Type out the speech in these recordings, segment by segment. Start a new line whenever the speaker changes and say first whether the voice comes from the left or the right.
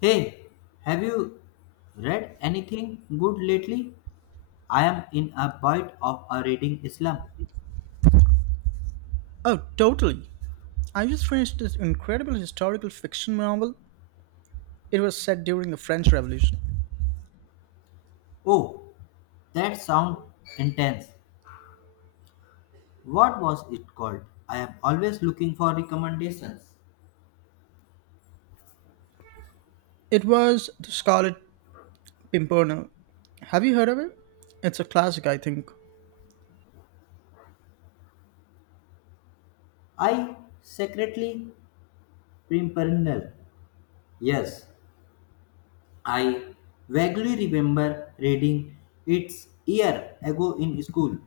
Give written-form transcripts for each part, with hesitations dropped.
left: Hey, have you read anything good lately? I am in a bit of a reading slump.
right: Oh, totally. I just finished this incredible historical fiction novel. It was set during the French Revolution.
left: Oh, that sounds intense. What was it called? I am always looking for recommendations.
right: It was The Scarlet Pimpernel. Have you heard of it? It's a classic, I think.
left: I secretly pimpernel. Yes, I vaguely remember reading it year ago in school.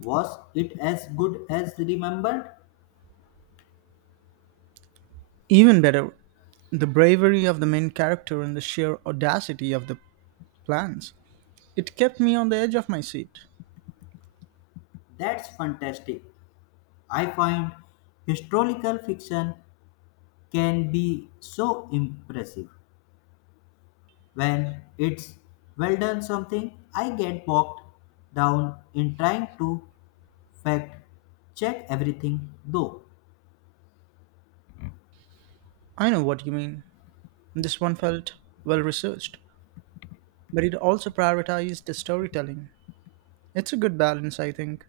left: Was it as good as remembered?
right: Even better, the bravery of the main character and the sheer audacity of the plans. It kept me on the edge of my seat.
left: That's fantastic. I find historical fiction can be so impressive when it's well done something I get bogged down in trying to fact check everything though
right: I know what you mean. This one felt well researched, but it also prioritized the storytelling. It's a good balance, I think.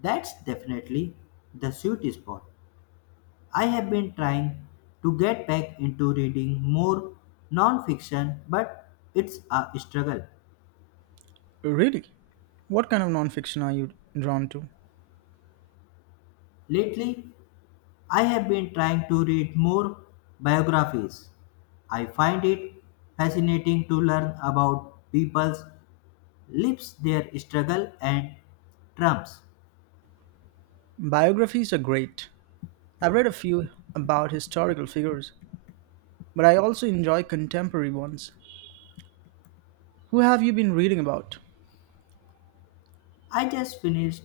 left: that's definitely the sweet spot. I have been trying to get back into reading more non-fiction but it's a struggle.
right: Really? What kind of nonfiction are you drawn to?
left: Lately I have been trying to read more biographies. I find it fascinating to learn about people's lives, their struggle, and triumphs.
right: Biographies are great. I've read a few about historical figures, but I also enjoy contemporary ones. Who have you been reading about?
left: I just finished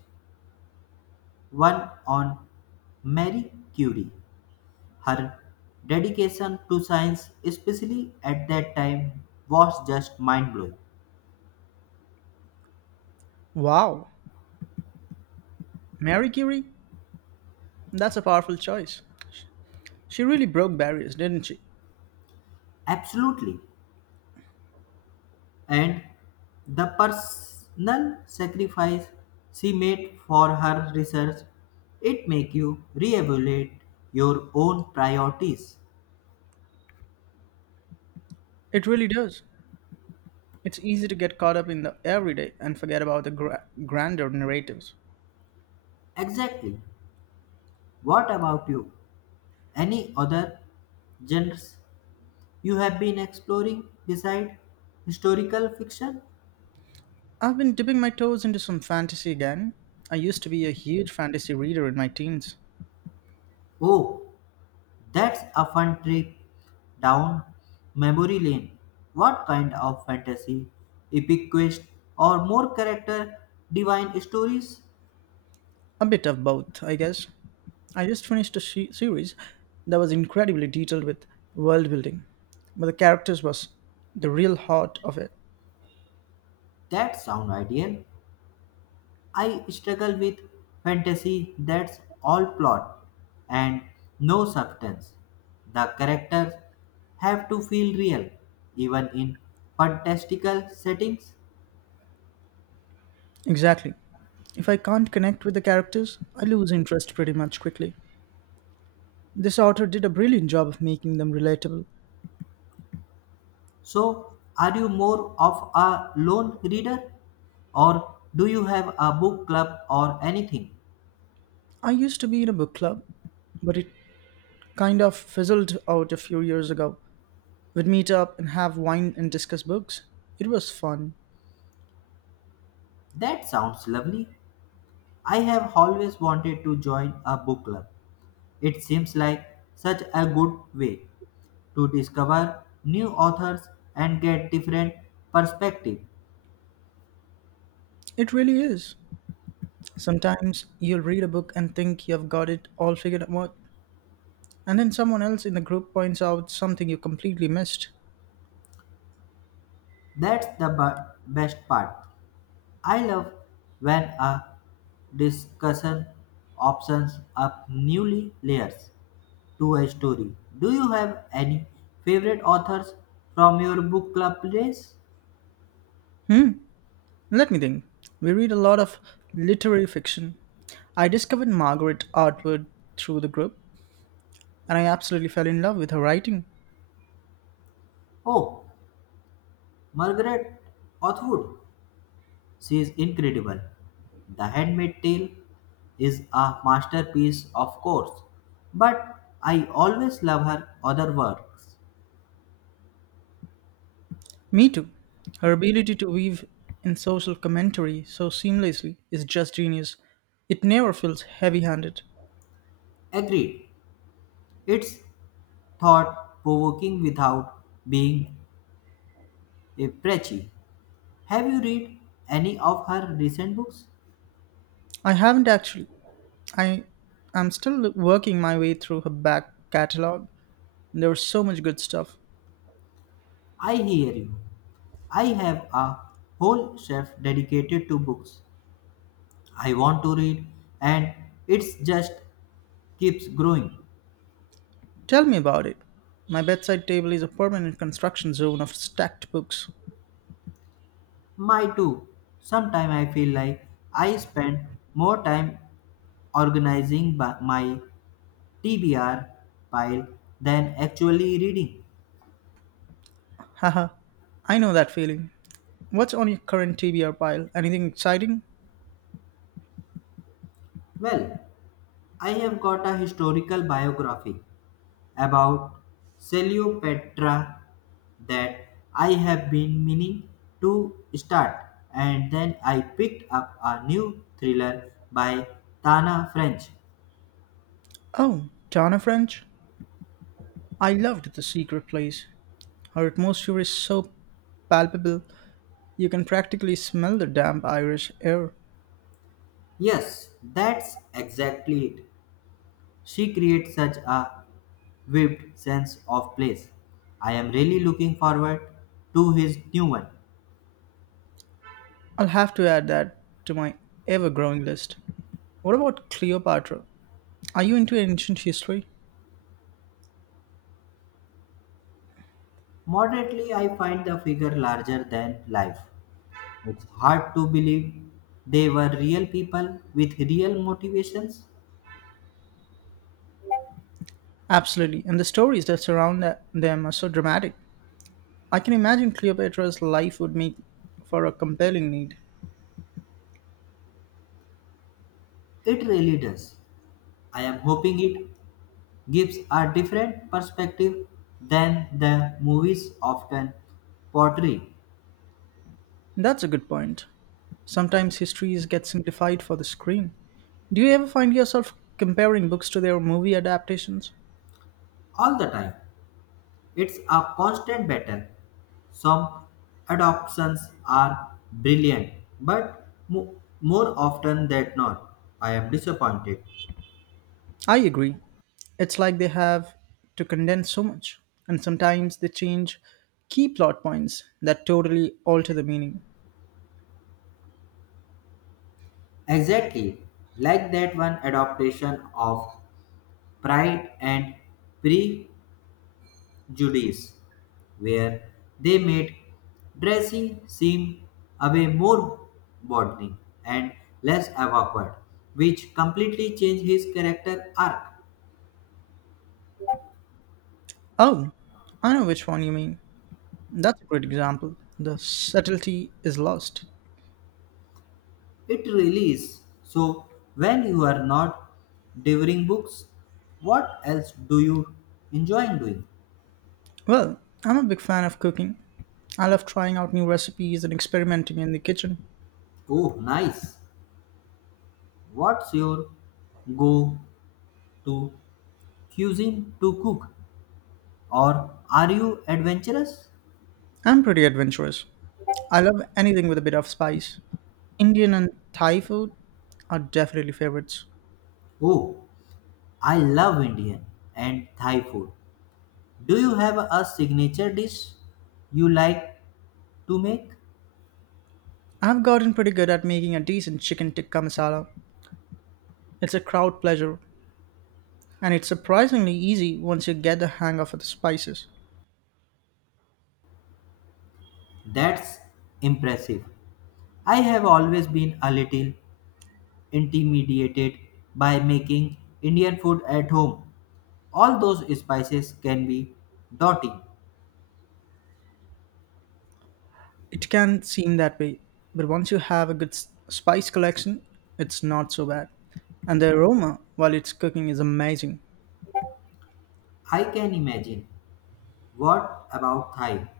left: one on Marie Curie. Her dedication to science, especially at that time, was just mind blowing.
right: Wow, Mary Curie? That's a powerful choice. She really broke barriers, didn't she?
left: Absolutely. And the personal sacrifice she made for her research, it make you reevaluate your own priorities.
right: It really does. It's easy to get caught up in the everyday and forget about the grander narratives.
left: Exactly. What about you, any other genres you have been exploring beside historical fiction?
right: I've been dipping my toes into some fantasy again. I used to be a huge fantasy reader in my teens.
left: Oh, that's a fun trip down memory lane. What kind of fantasy, epic quest or more character divine stories?
right: A bit of both, I guess. I just finished a series that was incredibly detailed with world building, but the characters was the real heart of it.
left: That sound ideal. I struggle with fantasy that's all plot and no substance. The characters have to feel real, even in fantastical settings.
right: Exactly. If I can't connect with the characters, I lose interest pretty much quickly. This author did a brilliant job of making them relatable.
left: So, are you more of a lone reader, or do you have a book club or anything?
right: I used to be in a book club, but it kind of fizzled out a few years ago. We'd meet up and have wine and discuss books. It was fun.
left: That sounds lovely. I have always wanted to join a book club. It seems like such a good way to discover new authors and get different perspective.
right: It really is. Sometimes you'll read a book and think you've got it all figured out, and then someone else in the group points out something you completely missed.
left: Best part. I love when a discussion opens up newly layers to a story. Do you have any favorite authors from your book club place?
right: Hmm, Let me think. We read a lot of literary fiction. I discovered Margaret Atwood through the group, and I absolutely fell in love with her writing.
left: Oh, Margaret Atwood. She is incredible. The Handmaid's Tale is a masterpiece, of course, but I always love her other works.
right: Me too. Her ability to weave in social commentary so seamlessly is just genius. It never feels heavy handed.
left: Agreed, it's thought provoking without being a preachy. Have you read any of her recent books?
right: I haven't actually. I am still working my way through her back catalogue. There was so much good stuff.
left: I hear you. I have a whole shelf dedicated to books I want to read, and it's just keeps growing.
right: Tell me about it. My bedside table is a permanent construction zone of stacked books.
left: My too. Sometimes I feel like I spend more time my TBR pile than actually reading.
right: Haha, I know that feeling. What's on your current TBR pile? Anything exciting?
left: Well, I have got a historical biography about Cleopatra that I have been meaning to start, and then I picked up a new thriller by Tana French.
right: Oh, Donna French? I loved The Secret Place. Her atmosphere is so palpable, you can practically smell the damp Irish air.
left: Yes, that's exactly it. She creates such a Webb's sense of place. I am really looking forward to his new one.
right: I'll have to add that to my ever growing list. What about Cleopatra? Are you into ancient history?
left: Moderately, I find the figure larger than life. It's hard to believe they were real people with real motivations.
right: Absolutely, and the stories that surround them are so dramatic. I can imagine Cleopatra's life would make for a compelling need.
left: It really does. I am hoping it gives a different perspective than the movies often portray.
right: That's a good point. Sometimes histories get simplified for the screen. Do you ever find yourself comparing books to their movie adaptations?
left: All the time. It's a constant battle. Some adoptions are brilliant, but more often than not, I am disappointed.
right: I agree. It's like they have to condense so much, and sometimes they change key plot points that totally alter the meaning.
left: Exactly, like that one adaptation of Pride and Prejudice, where they made dressing seem a way more bonding and less awkward, which completely changed his character arc.
right: Oh, I know which one you mean. That's a great example. The subtlety is lost.
left: It really is. So, when you are not devouring books, what else do you enjoy doing?
right: Well, I'm a big fan of cooking. I love trying out new recipes and experimenting in the kitchen.
left: Oh, nice. What's your go to cuisine to cook? Or are you adventurous?
right: I'm pretty adventurous. I love anything with a bit of spice. Indian and Thai food are definitely favorites.
left: Oh, I love Indian and Thai food. Do you have a signature dish you like to make?
right: I've gotten pretty good at making a decent chicken tikka masala. It's a crowd pleasure, and it's surprisingly easy once you get the hang of the spices.
left: That's impressive. I have always been a little intimidated by making Indian food at home. All those spices can be daunting.
right: It can seem that way, but once you have a good spice collection, it's not so bad. And the aroma while it's cooking is amazing.
left: I can imagine. What about Thai?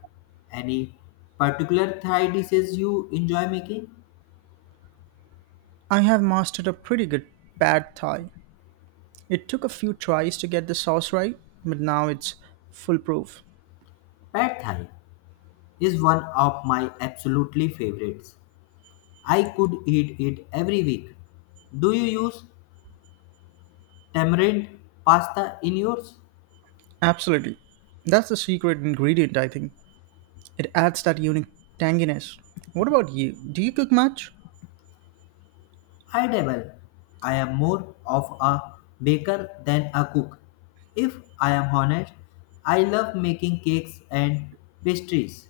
left: Any particular Thai dishes you enjoy making?
right: I have mastered a pretty good pad thai. It took a few tries to get the sauce right, but now it's foolproof.
left: Pad Thai is one of my absolutely favorites. I could eat it every week. Do you use tamarind pasta in yours?
right: Absolutely. That's the secret ingredient, I think. It adds that unique tanginess. What about you? Do you cook much?
left: I dabble. I am more of a baker than a cook. If I am honest, I love making cakes and pastries.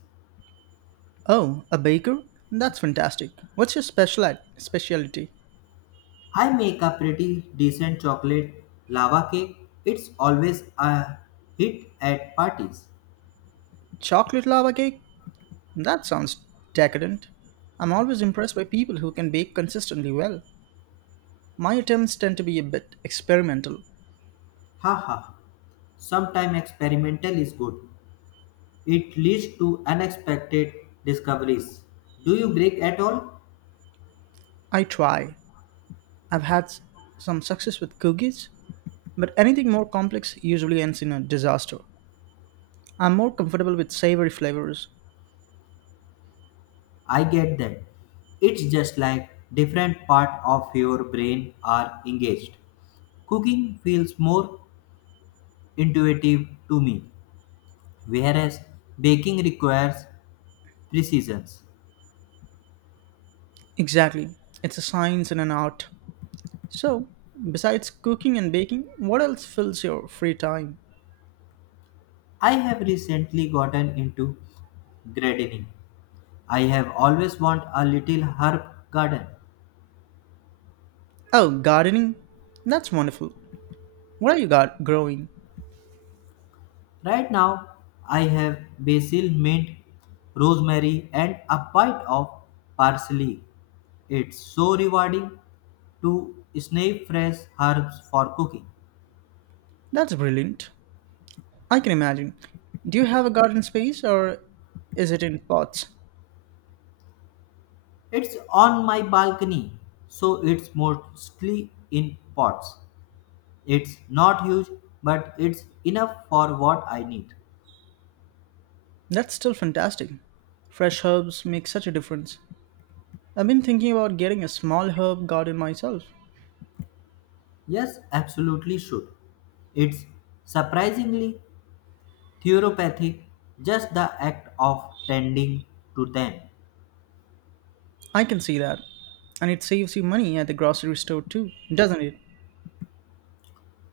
right: Oh, a baker? That's fantastic. What's your special specialty?
left: I make a pretty decent chocolate lava cake. It's always a hit at parties.
right: Chocolate lava cake? That sounds decadent. I'm always impressed by people who can bake consistently well. My attempts tend to be a bit experimental.
left: Ha ha ha. Sometimes experimental is good. It leads to unexpected discoveries. Do you break at all?
right: I try, I've had s- some success with cookies, but anything more complex usually ends in a disaster. I'm more comfortable with savory flavors.
left: I get that. It's just like different part of your brain are engaged. Cooking feels more intuitive to me, whereas baking requires precision.
right: Exactly. It's a science and an art. So, besides cooking and baking, what else fills your free time?
left: I have recently gotten into gardening. I have always want a little herb garden.
right: Oh, gardening? That's wonderful. What are you got growing?
left: Right now, I have basil, mint, rosemary, and a bite of parsley. It's so rewarding to snap fresh herbs for cooking.
right: That's brilliant. I can imagine. Do you have a garden space or is it in pots?
left: It's on my balcony, so it's mostly in pots. It's not huge, but it's enough for what I need.
right: That's still fantastic. Fresh herbs make such a difference. I've been thinking about getting a small herb garden myself.
left: Yes, absolutely should. It's surprisingly therapeutic, just the act of tending to them.
right: I can see that. And it saves you money at the grocery store too, doesn't it?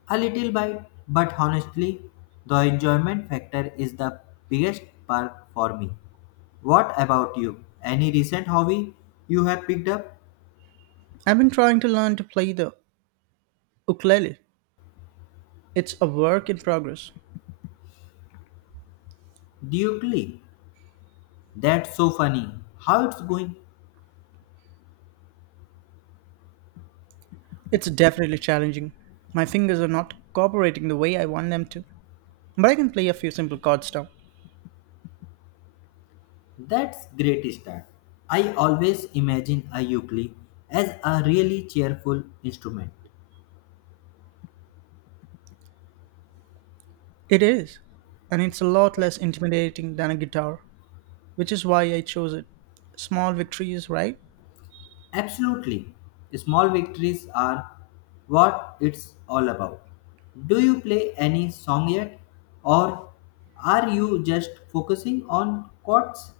left: A little bite, but honestly, the enjoyment factor is the biggest perk for me. What about you? Any recent hobby you have picked up?
right: I've been trying to learn to play the ukulele. It's a work in progress.
left: Duke. That's so funny. How it's going?
right: It's definitely challenging. My fingers are not cooperating the way I want them to. But I can play a few simple chords now.
left: That's great start. I always imagine a ukulele as a really cheerful instrument.
right: It is. And it's a lot less intimidating than a guitar, which is why I chose it. Small victories, right?
left: Absolutely. Small victories are what it's all about. Do you play any song yet? Or are you just focusing on chords?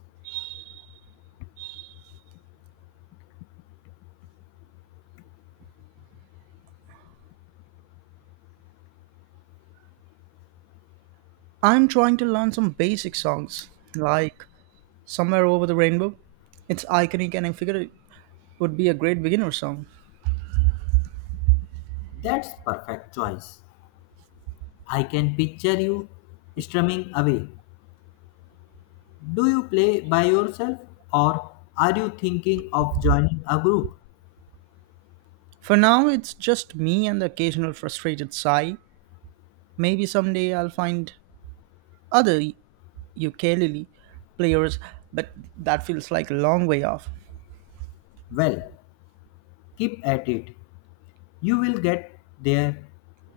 right: I'm trying to learn some basic songs like Somewhere Over the Rainbow. It's iconic and I figured it would be a great beginner song.
left: That's perfect choice. I can picture you strumming away. Do you play by yourself or are you thinking of joining a group?
right: For now, it's just me and the occasional frustrated sigh. Maybe someday I'll find other ukulele players, but that feels like a long way off.
left: Well, keep at it. You will get there.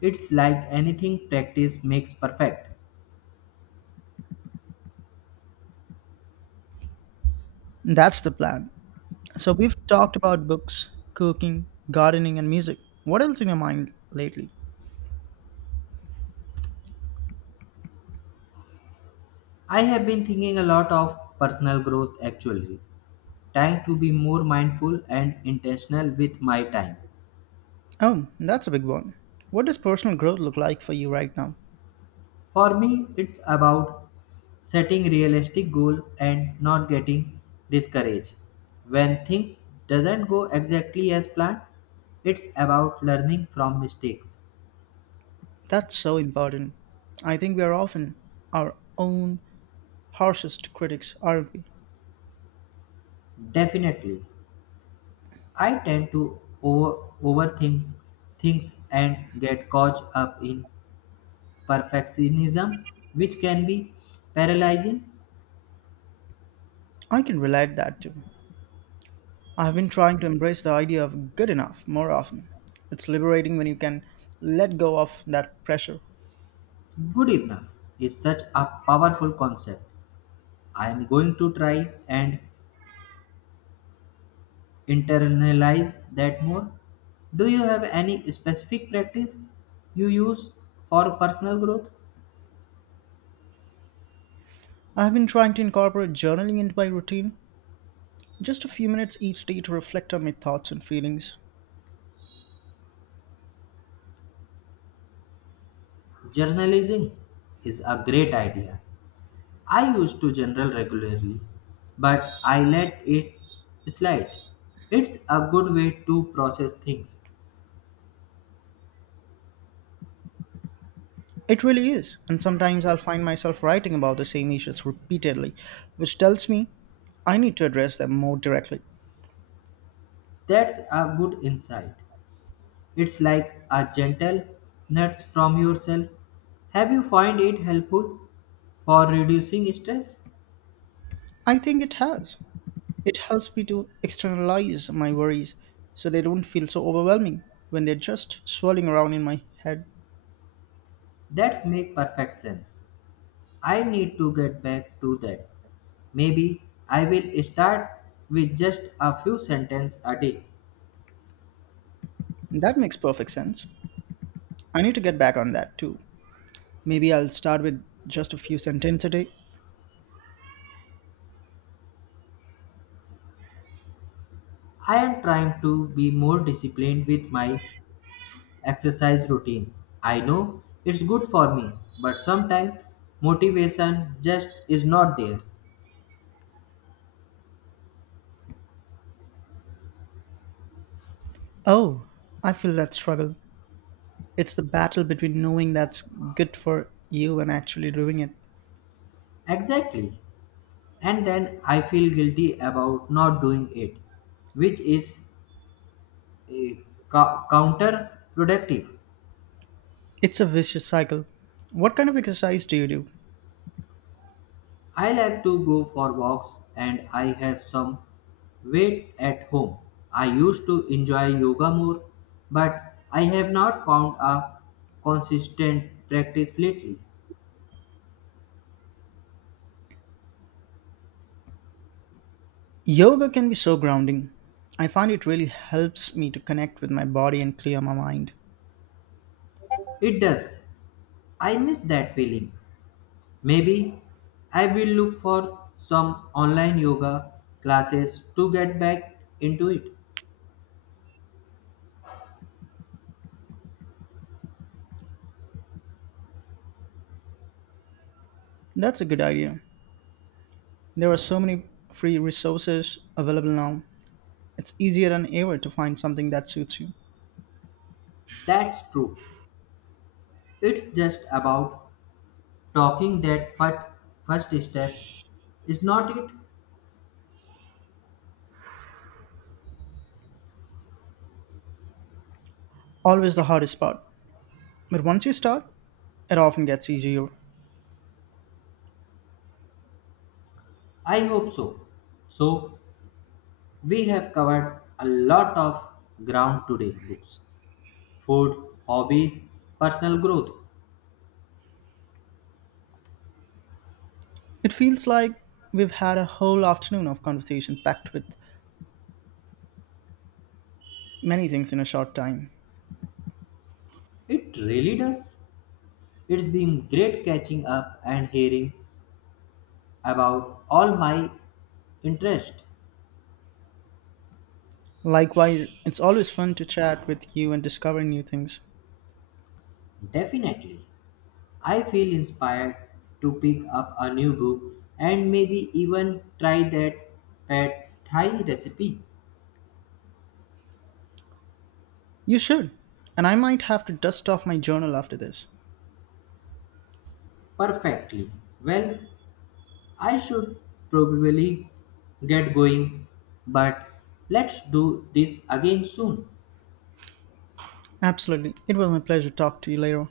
left: It's like anything practice makes perfect.
right: That's the plan. So we've talked about books, cooking, gardening, and music. What else in your mind lately?
left: I have been thinking a lot of personal growth actually, trying to be more mindful and intentional with my time.
right: Oh, that's a big one. What does personal growth look like for you right now?
left: For me, it's about setting realistic goal and not getting discouraged when things doesn't go exactly as planned. It's about learning from mistakes.
right: That's so important. I think we are often our own harshest critics, aren't we?
left: Definitely. I tend to overthink things and get caught up in perfectionism, which can be paralyzing.
right: I can relate that too. I've been trying to embrace the idea of good enough more often. It's liberating when you can let go of that pressure.
left: Good enough is such a powerful concept. I am going to try and internalize that more. Do you have any specific practice you use for personal growth?
right: I've been trying to incorporate journaling into my routine, just a few minutes each day to reflect on my thoughts and feelings.
left: Journalizing is a great idea. I used to journal regularly, but I let it slide. It's a good way to process things.
right: It really is, and sometimes I'll find myself writing about the same issues repeatedly, which tells me I need to address them more directly.
left: That's a good insight. It's like a gentle nudge from yourself. Have you find it helpful for reducing stress?
right: I think it has. It helps me to externalize my worries so they don't feel so overwhelming when they're just swirling around in my head.
left: That makes perfect sense. I need to get back to that. Maybe I will start with just a few sentences a day.
right: That makes perfect sense. I need to get back on that too. Maybe I'll start with just a few sentences a day.
left: I am trying to be more disciplined with my exercise routine. I know it's good for me, but sometimes motivation just is not there.
right: Oh, I feel that struggle. It's the battle between knowing that's good for you and actually doing it.
left: Exactly. And then I feel guilty about not doing it, which is eh, counterproductive.
right: It's a vicious cycle. What kind of exercise do you do?
left: I like to go for walks and I have some weight at home. I used to enjoy yoga more, but I have not found a consistent practice lately.
right: Yoga can be so grounding. I find it really helps me to connect with my body and clear my mind.
left: It does. I miss that feeling. Maybe I will look for some online yoga classes to get back into it.
right: That's a good idea. There are so many free resources available now. It's easier than ever to find something that suits you.
left: That's true. It's just about talking that fir- first step, is not it?
right: Always the hardest part. But once you start, it often gets easier.
left: I hope so. So, we have covered a lot of ground today, books, food, hobbies, personal growth.
right: It feels like we've had a whole afternoon of conversation packed with many things in a short time.
left: It really does. It's been great catching up and hearing about all my interest.
right: Likewise, it's always fun to chat with you and discover new things.
left: Definitely. I feel inspired to pick up a new book and maybe even try that pad thai recipe
right: You should. And I might have to dust off my journal after this.
left: perfectly. Well, I should probably get going, but let's do this again soon.
right: Absolutely. It was my pleasure to talk to you later.